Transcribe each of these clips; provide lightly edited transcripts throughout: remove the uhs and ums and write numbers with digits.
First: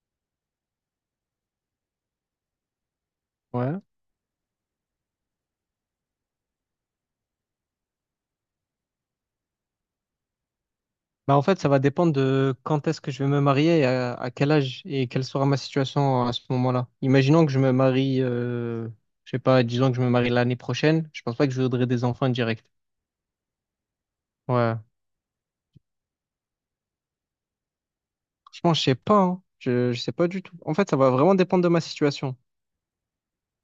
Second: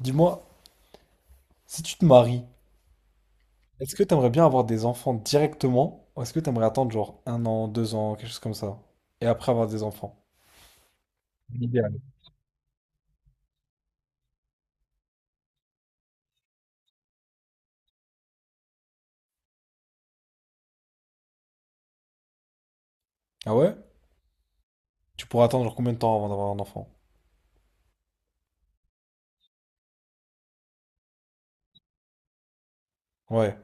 Dis-moi, si tu te maries, Ouais. est-ce que t'aimerais bien avoir des enfants directement ou est-ce que t'aimerais attendre genre 1 an, 2 ans, quelque chose comme ça, et après avoir des enfants? Bah, en fait, ça va dépendre de quand est-ce que je vais me marier, et à quel âge et quelle sera ma situation à ce moment-là. Imaginons que je me marie, je sais pas, disons que je me marie l'année prochaine, je pense pas que je voudrais des enfants direct. Ah ouais? Ouais. Tu pourrais attendre genre combien de temps avant d'avoir un enfant? Franchement, je sais pas, hein. Je sais pas du tout. En fait, ça va vraiment dépendre de ma situation. Ouais.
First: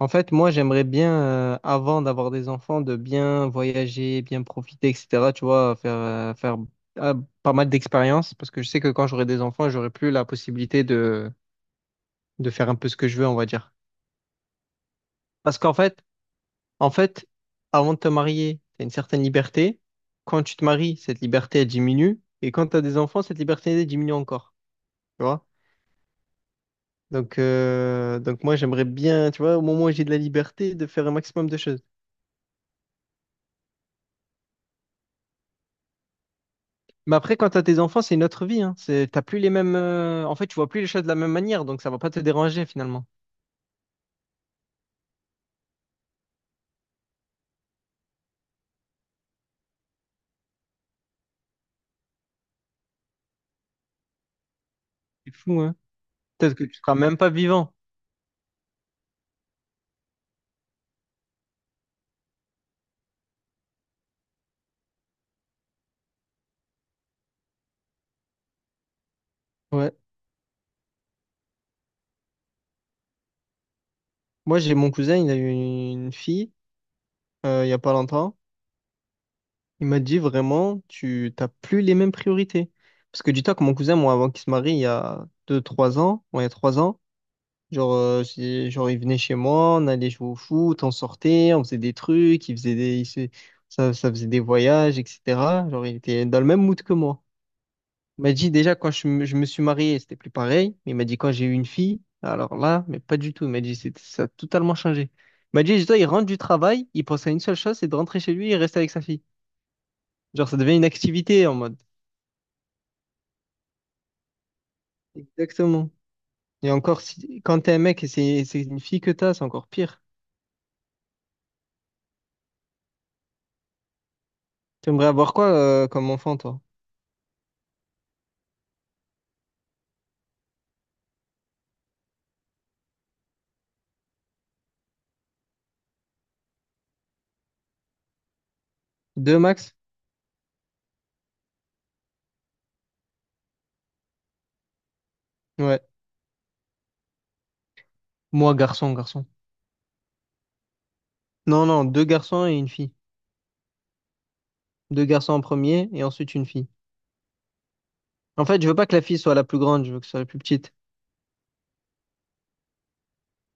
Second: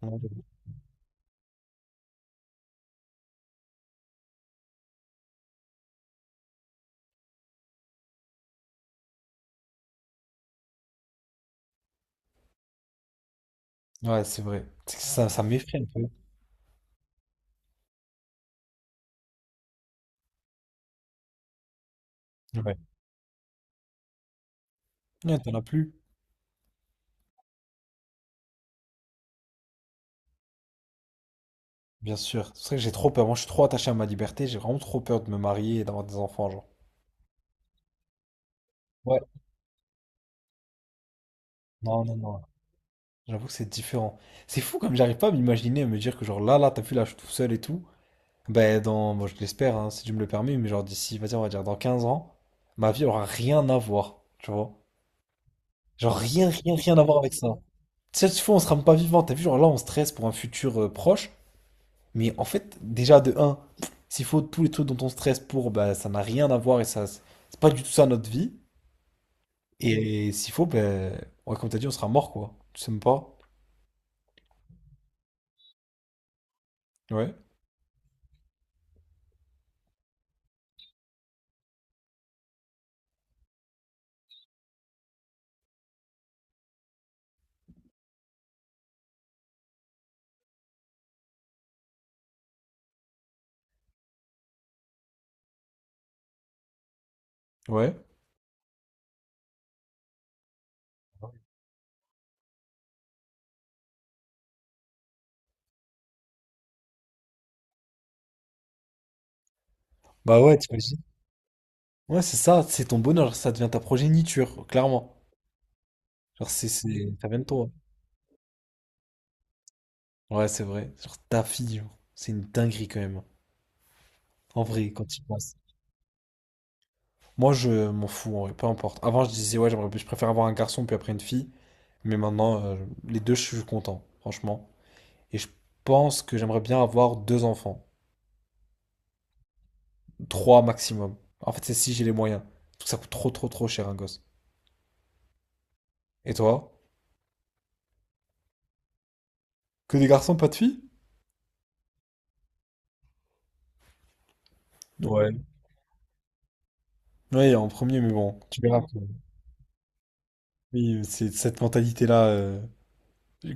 En Ouais, fait, moi, j'aimerais bien, avant d'avoir des enfants, de bien voyager, bien profiter, etc. Tu vois, faire euh, pas mal d'expériences, parce que je sais que quand j'aurai des enfants, j'aurai plus la possibilité de faire un peu ce que je veux, on va dire. ouais, c'est vrai. C'est que ça Parce qu'en m'effraie un fait, peu. en fait, avant de te marier, tu as une certaine liberté. Quand tu te maries, cette liberté, elle diminue. Et quand Ouais. tu as des enfants, cette liberté, elle diminue encore. Tu Ouais, vois? t'en as plus. Donc, moi, j'aimerais bien, tu vois, au moment où j'ai de la liberté, de faire un maximum de choses. Bien sûr. C'est vrai que j'ai trop peur. Moi, je suis trop attaché à ma liberté. J'ai vraiment trop peur de me marier et d'avoir des enfants, genre. Mais après, quand tu as tes enfants, c'est une autre vie. Hein. C'est, Ouais. t'as plus les mêmes. En fait, tu vois plus les choses de la même manière. Donc, ça va Non, pas non, te non. déranger finalement. J'avoue que c'est différent. C'est fou comme j'arrive pas à m'imaginer, à me dire que genre là, là, t'as vu, là, je suis tout seul et tout. Ben dans, moi je l'espère, hein, si tu me le permets, mais genre d'ici, vas-y, on va dire dans 15 ans, ma vie aura rien à voir, tu vois. C'est fou, hein? Genre rien, Peut-être que rien, tu seras rien à même voir pas avec ça. vivant. Si tu fais, on sera même pas vivant, t'as vu, genre là, on stresse pour un futur proche, mais en fait, déjà de un s'il faut tous les trucs dont on stresse pour, ben ça n'a rien à voir et ça, c'est pas du tout ça notre vie. Ouais. Et s'il faut, ben, ouais, comme t'as dit, on sera mort, quoi. Tu sais même pas? Moi, j'ai mon cousin, il a eu une fille Ouais, il y a pas longtemps. Il m'a dit vraiment, tu t'as plus les mêmes priorités. Parce que dis-toi que mon cousin, moi, avant qu'il se marie, il y a 3 ans, genre, il venait chez moi, on allait jouer au foot, on sortait, on faisait des trucs, il faisait des, il se- ça faisait des voyages, etc. Genre, il était dans le même mood que moi. ouais. Il m'a dit déjà, quand je me suis marié, c'était plus pareil. Mais il m'a dit, quand j'ai eu une fille, alors là, mais pas du tout. Il m'a dit, ça a totalement changé. Il m'a dit, dis-toi, il rentre du travail, il pense à une seule chose, c'est de rentrer chez lui et rester avec sa fille. Bah Genre, ça ouais, devient une t'imagines. activité en mode. Ouais, c'est ça, c'est ton bonheur, ça devient ta progéniture, clairement. Exactement. Genre, c'est, Et encore, c'est, ça vient si... de quand toi. t'es un mec et c'est une fille que t'as, c'est encore pire. Ouais, c'est vrai. Genre ta fille, genre, c'est une dinguerie quand même, hein. En vrai, quand T'aimerais tu y avoir quoi penses. Comme enfant, toi? Moi, je m'en fous, en vrai, peu importe. Avant, je disais, ouais, je préfère avoir un garçon puis après une fille. Mais maintenant, les deux, je suis content, franchement. Et je pense que j'aimerais bien avoir deux enfants. Deux max? Trois maximum. En fait, c'est si j'ai les moyens. Parce que ça coûte trop, trop, trop cher un gosse. Ouais. Et toi? Moi, garçon, garçon. Que des garçons, pas de filles? Non, non, deux garçons et une fille. Deux Ouais. garçons en premier et ensuite une fille. Ouais, en premier, mais bon. En fait, je veux pas que la fille soit la plus grande, je veux que ce soit la plus petite. Oui, c'est cette mentalité-là,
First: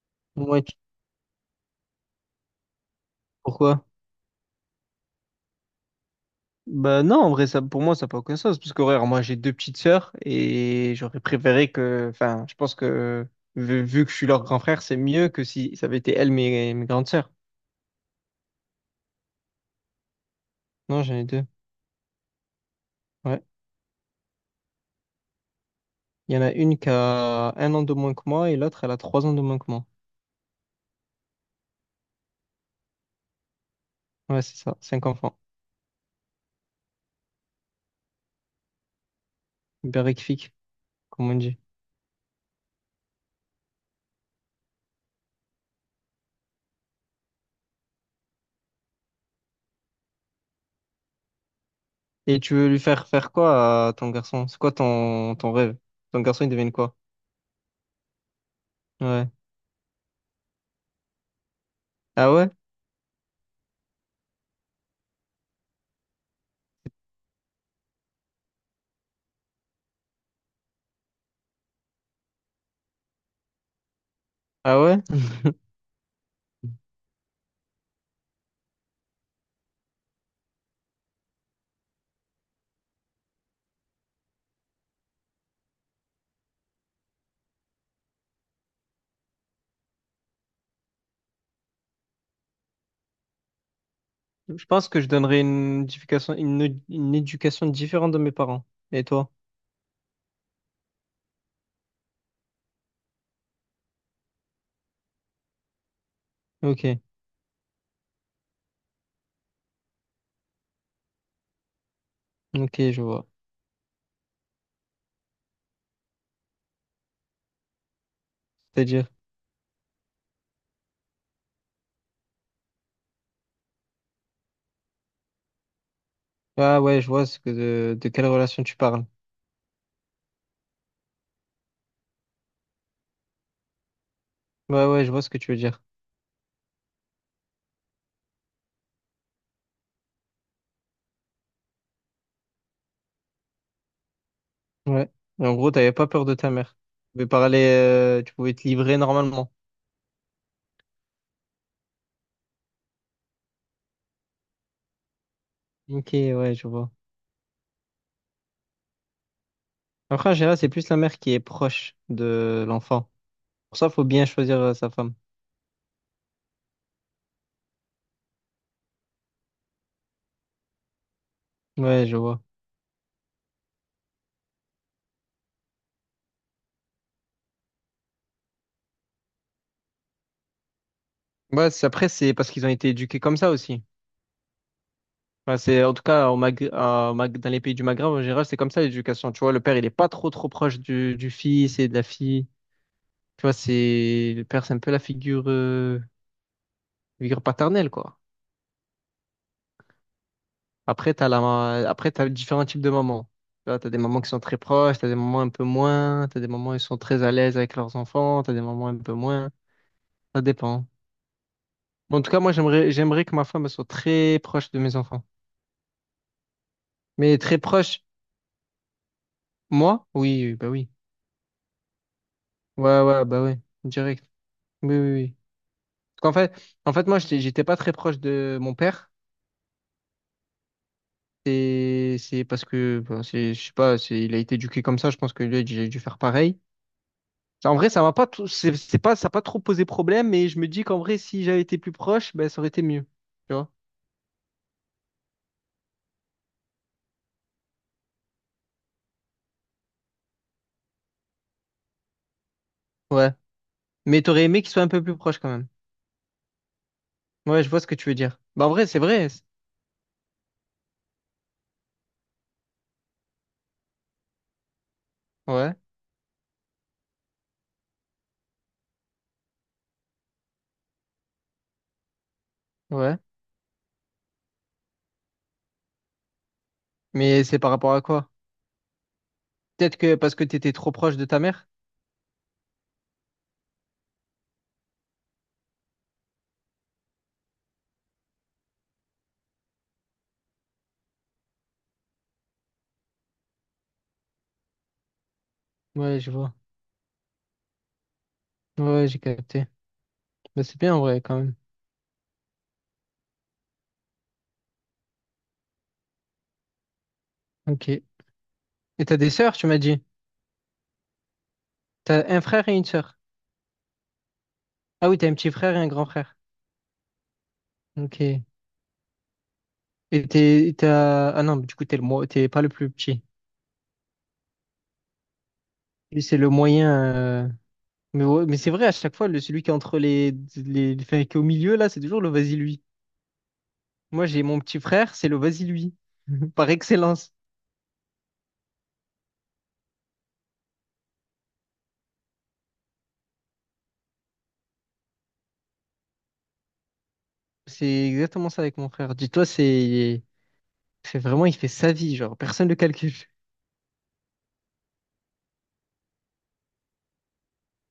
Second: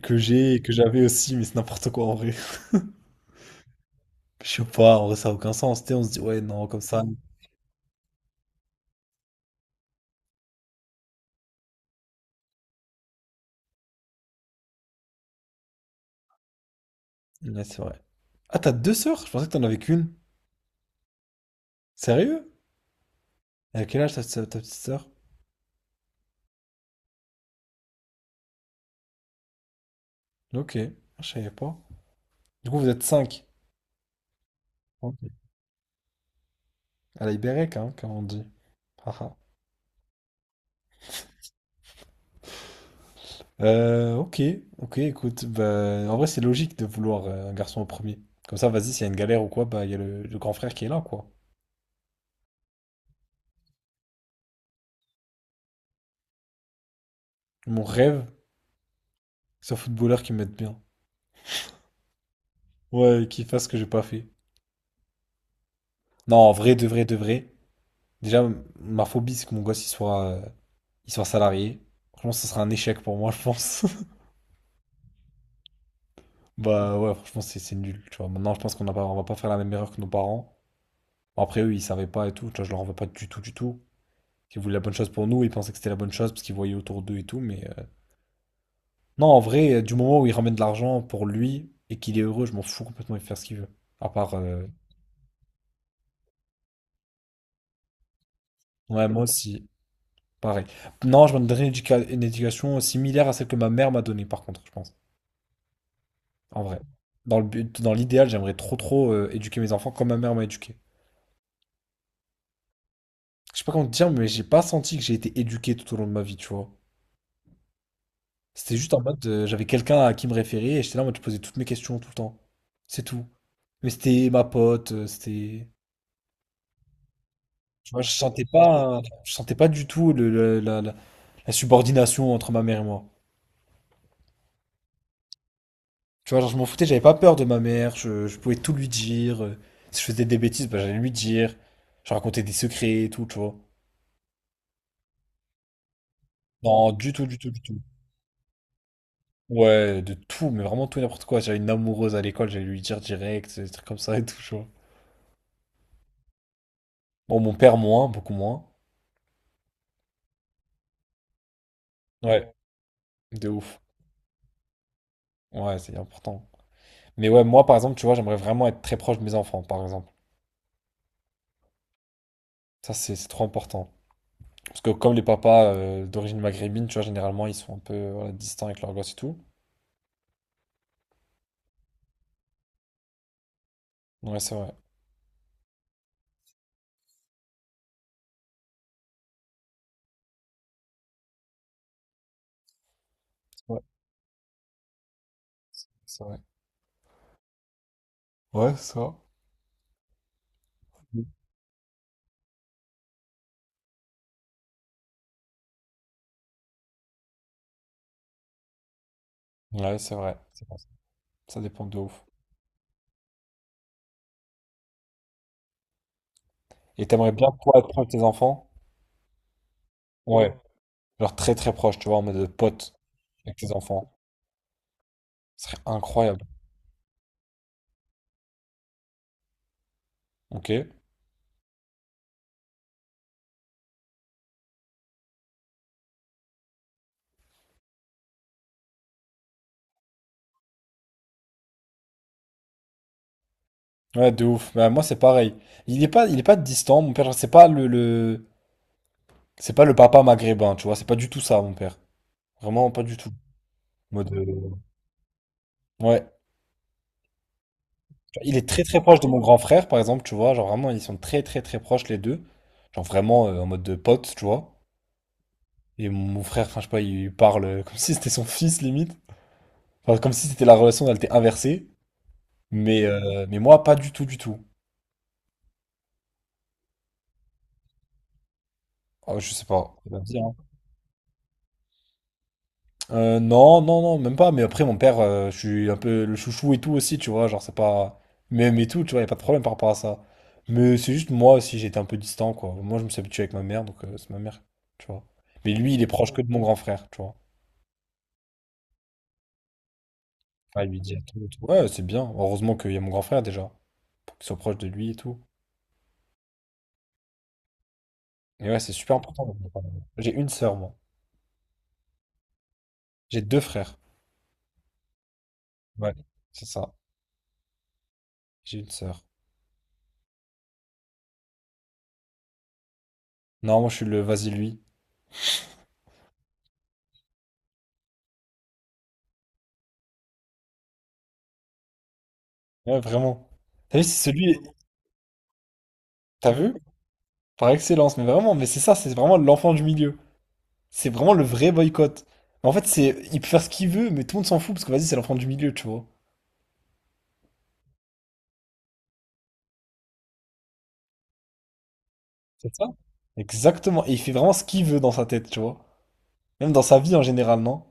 que j'ai et Ouais, que j'avais aussi, mais c'est n'importe quoi en vrai. pourquoi? Je sais pas, en vrai, ça a aucun sens. Tu sais, on se dit, ouais, non, comme ça. Bah non, en vrai, ça, pour moi, ça n'a pas aucun sens. Parce que, ouais, moi, j'ai deux petites sœurs et j'aurais préféré que. Enfin, je pense que vu que je suis leur grand frère, c'est mieux que si ça avait été elles, mes grandes sœurs. Ouais, c'est vrai. Ah, t'as deux sœurs? Je pensais que t'en avais qu'une. Non, j'en ai deux. Sérieux? Ouais. Et à quel âge ta petite sœur? Il y en a une qui a un an de moins que moi et l'autre, elle a 3 ans de moins que moi. Ok, ah, je savais pas. Du coup, vous êtes cinq. Ouais, c'est ça. Cinq Ok. enfants. À la Ibérec, hein, comme on dit. Haha. Berrifique, comme on dit. Ok, ok, écoute. Bah, en vrai, c'est logique de vouloir un garçon au premier. Comme ça, vas-y, s'il y a une galère ou quoi, bah, il y a le grand frère qui est là, quoi. Et tu veux lui faire faire quoi à ton garçon? C'est quoi ton rêve? Ton garçon, il devient quoi? Mon rêve, Ouais. c'est un footballeur qui me mette bien. Ah ouais? Ouais, qui fasse ce que j'ai pas fait. Non, en vrai, de vrai, de vrai. Déjà, ma phobie, c'est que mon gosse, il soit. Ils soient salariés. Franchement, ce sera un échec pour moi, je pense. Ah ouais? Bah ouais, franchement, c'est nul, tu vois. Maintenant, je pense qu'on n'a pas, on va pas faire la même erreur que nos parents. Bon, après, eux, ils savaient pas et tout. Tu vois, je leur en veux pas du tout, du tout. Ils voulaient la bonne chose pour nous, ils pensaient que c'était la bonne chose parce qu'ils voyaient autour d'eux et tout. Mais non, en vrai, du moment où il ramène de l'argent pour lui et qu'il est heureux, je m'en fous complètement, il fait faire ce qu'il veut. À part. Je pense que je donnerais une éducation différente de mes parents. Et Ouais, moi toi? aussi, pareil. Non, je me donnerais une, une éducation similaire à celle que ma mère m'a donnée, par contre, je pense. En vrai. Ok. Dans le but, dans l'idéal, j'aimerais trop, trop éduquer mes enfants comme ma mère m'a éduqué. Ok, je vois. Je sais pas comment te dire, mais j'ai pas senti que j'ai été éduqué tout au long de ma vie, tu vois. C'était juste en C'est-à-dire. mode, j'avais quelqu'un à qui me référer et j'étais là en mode, je posais toutes mes questions tout le temps. C'est tout. Mais c'était ma pote, c'était. Ah ouais, je vois ce que Tu de, vois, de quelle relation tu parles. je sentais pas du tout la subordination entre ma mère et moi. Ouais, ouais, je vois ce que tu veux dire. Tu vois, genre, je m'en foutais, j'avais pas peur de ma mère, je pouvais tout lui dire. Si je faisais des bêtises, bah, j'allais lui dire. Je racontais des secrets et tout, tu vois. Ouais. Et en gros, t'avais pas peur de ta mère. Non, du Tu tout, pouvais du tout, du parler, tout. Tu pouvais te livrer normalement. Ouais, de tout, mais vraiment tout et n'importe quoi. J'avais une amoureuse à l'école, j'allais lui dire direct, des trucs comme ça et tout, tu vois. Ok, ouais, je vois. Bon, mon père moins, beaucoup moins. Après, en général, c'est plus la mère qui est proche Ouais, de l'enfant. de Pour ouf. ça, faut bien choisir sa femme. Ouais, c'est important. Mais ouais, moi par exemple, tu vois, j'aimerais vraiment être très proche de mes enfants, par exemple. Ouais, je vois. Ça, c'est trop important. Parce que comme les papas d'origine maghrébine, tu vois, généralement, ils sont un peu voilà, distants avec leurs gosses et tout. Ouais, après, c'est parce qu'ils ont été éduqués comme ça aussi. Ouais, c'est vrai. Enfin, en tout cas, au Mag- à- au Mag- dans les pays du Maghreb, en général, c'est comme ça l'éducation. Tu vois, le père, il est pas trop, trop proche du fils et de la fille. Tu vois, Ouais, le père, c'est un peu la figure, euh, c'est vrai. figure paternelle, quoi. Ouais, ça. Après, t'as différents types de mamans. Tu vois, t'as des mamans qui sont très proches, t'as des mamans un peu moins, t'as des mamans qui sont très à l'aise avec leurs enfants, t'as des mamans un peu moins. Ouais, c'est vrai. Ça C'est vrai. dépend. Ça dépend de Bon, en ouf. tout cas, moi, j'aimerais que ma femme elle soit très proche de mes enfants. Et t'aimerais Mais bien, très toi, être proche, proche de tes enfants? moi? Oui, oui, Ouais. bah oui. Genre très très proche, tu vois, en mode de pote Ouais, ouais, bah oui. avec tes enfants. Direct. Oui, oui, oui. Ce serait Parce qu'en incroyable. fait, en fait, moi, j'étais pas très proche de mon père. Ok. C'est parce que, bon, je sais pas, il a été éduqué comme ça. Je pense que lui, j'ai dû faire pareil. En vrai, ça m'a pas tout- c'est pas, ça a pas trop posé problème, mais je me dis qu'en vrai, si j'avais été plus proche, ben, ça aurait été mieux. Tu vois? Ouais, de ouf. Bah, moi, c'est pareil. Il est pas distant, mon père. Genre, C'est pas le papa maghrébin, tu vois. C'est pas du tout ça, mon père. Vraiment pas du tout. Ouais. En Mais mode, t'aurais aimé qu'il soit un peu plus proche quand même. ouais. Ouais, je vois ce que tu veux dire. Genre, il Bah, est en très vrai, c'est très proche de vrai. mon grand frère, par exemple, tu vois. Genre vraiment, ils sont très très très proches les deux. Genre vraiment en mode de pote, tu vois. Ouais, Et mon frère, enfin, je sais pas, il parle comme si c'était son fils limite. Enfin, comme si c'était la relation, elle était inversée. Mais, ouais. euh, mais moi, pas du tout, du tout. Mais c'est par rapport à quoi? Oh, je sais pas. Peut-être C'est que comme parce ça, que hein. t'étais trop proche de ta mère? Non, non, non, même pas. Mais après, mon père, je suis un peu le chouchou et tout aussi, tu vois. Genre, c'est pas. Même et tout, tu vois, y a pas de problème par rapport à ça. Mais c'est juste moi aussi, j'étais un peu distant, quoi. Moi, je me suis habitué avec ma mère, donc c'est ma mère, tu vois. Mais lui, il est Ouais, je proche que de vois. mon grand frère, tu vois. Ouais, j'ai capté. Bah, c'est Ah, il bien lui en dire vrai quand tout et même. tout. Ouais, c'est bien. Heureusement qu'il y a mon grand frère déjà, pour qu'il soit proche de lui et tout. Ok. Et Et ouais, c'est super t'as des important. sœurs, tu m'as dit? J'ai une sœur, moi. T'as un frère et une sœur. J'ai deux frères. Ah oui, t'as un petit frère et un grand Ouais, frère. c'est ça. Ok. J'ai une sœur. Ah non, mais du coup, t'es le, t'es pas le plus petit. Non, moi, je suis le vas-y, lui. Lui, c'est le moyen. Mais, ouais, mais c'est vrai, à chaque fois, celui qui est entre enfin, qui est au milieu, là, c'est toujours le vas-y lui. Ouais, vraiment. T'as vu, Moi, c'est j'ai celui. mon petit frère, c'est le vas-y lui, T'as par vu? excellence. Par excellence, mais vraiment, mais c'est ça, c'est vraiment l'enfant du milieu. C'est vraiment le vrai boycott. Mais en fait, c'est, il peut faire ce qu'il veut, mais tout le monde s'en fout parce que vas-y, c'est l'enfant du milieu, tu vois. C'est exactement ça avec mon frère. Dis-toi, c'est vraiment, il fait sa vie, genre, personne C'est ne le ça? calcule. Exactement. Et il fait vraiment ce qu'il veut dans sa tête, tu vois. Même dans sa vie en général, non?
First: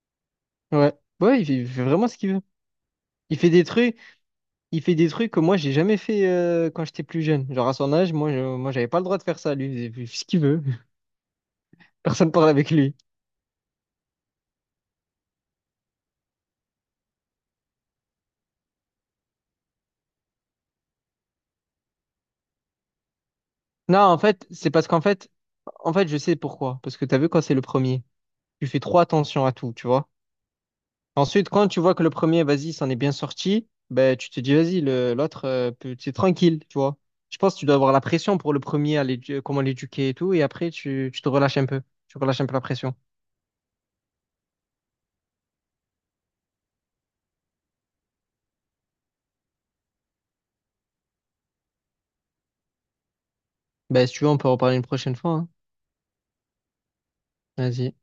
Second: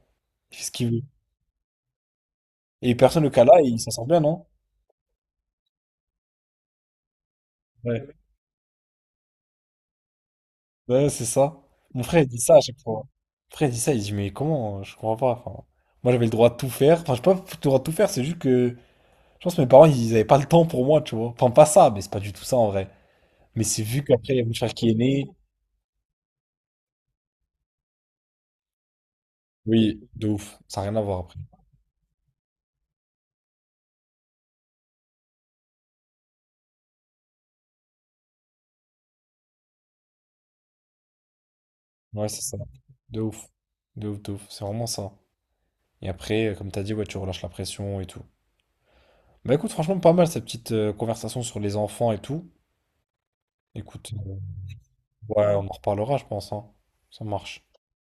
Il fait ce qu'il Ouais, veut. ouais, il fait vraiment ce qu'il veut. Et personne le Il cas fait là, des et il s'en trucs, sort bien, non? il fait des trucs que moi, j'ai jamais fait quand j'étais plus jeune. Genre, à son Ouais. âge, moi, j'avais pas le droit de faire ça. Lui, il faisait ce qu'il veut. Ouais, c'est ça. Mon frère, il Personne dit parle ça à avec chaque lui. fois. Mon frère, il dit ça, il dit, mais comment? Je comprends pas. Enfin, moi, j'avais le droit de tout faire. Enfin, je sais pas le droit de tout faire, c'est juste que, je pense que mes parents, ils avaient pas le temps pour moi, tu vois. Enfin, pas ça, mais c'est pas du tout ça en vrai. Mais c'est Non, vu en qu'après, il y a fait, c'est Bouchard parce qui est qu'en né. fait, en fait, je sais pourquoi. Parce que t'as vu, quand c'est le premier, tu fais trop attention à tout, tu Oui, vois. de ouf. Ça n'a rien à voir après. Ensuite, quand tu vois que le premier, vas-y, s'en est bien sorti, ben, tu te dis, vas-y, l'autre, c'est tranquille, tu vois. Je pense que tu dois avoir la pression pour le premier, comment l'éduquer et tout, et après, tu te relâches un peu. Tu Ouais, c'est relâches un peu ça. la pression. De ouf. De ouf, de ouf. C'est vraiment ça. Et après, comme t'as dit, ouais, tu relâches la pression et tout. Bah écoute, franchement, pas mal cette petite conversation sur les enfants et tout. Ben, Écoute, si tu veux, on peut en parler une prochaine fois, hein. ouais, on en reparlera, je pense, hein. Ça marche. Vas-y.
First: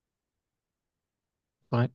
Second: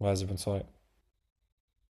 Vas-y, bonne soirée. Ouais.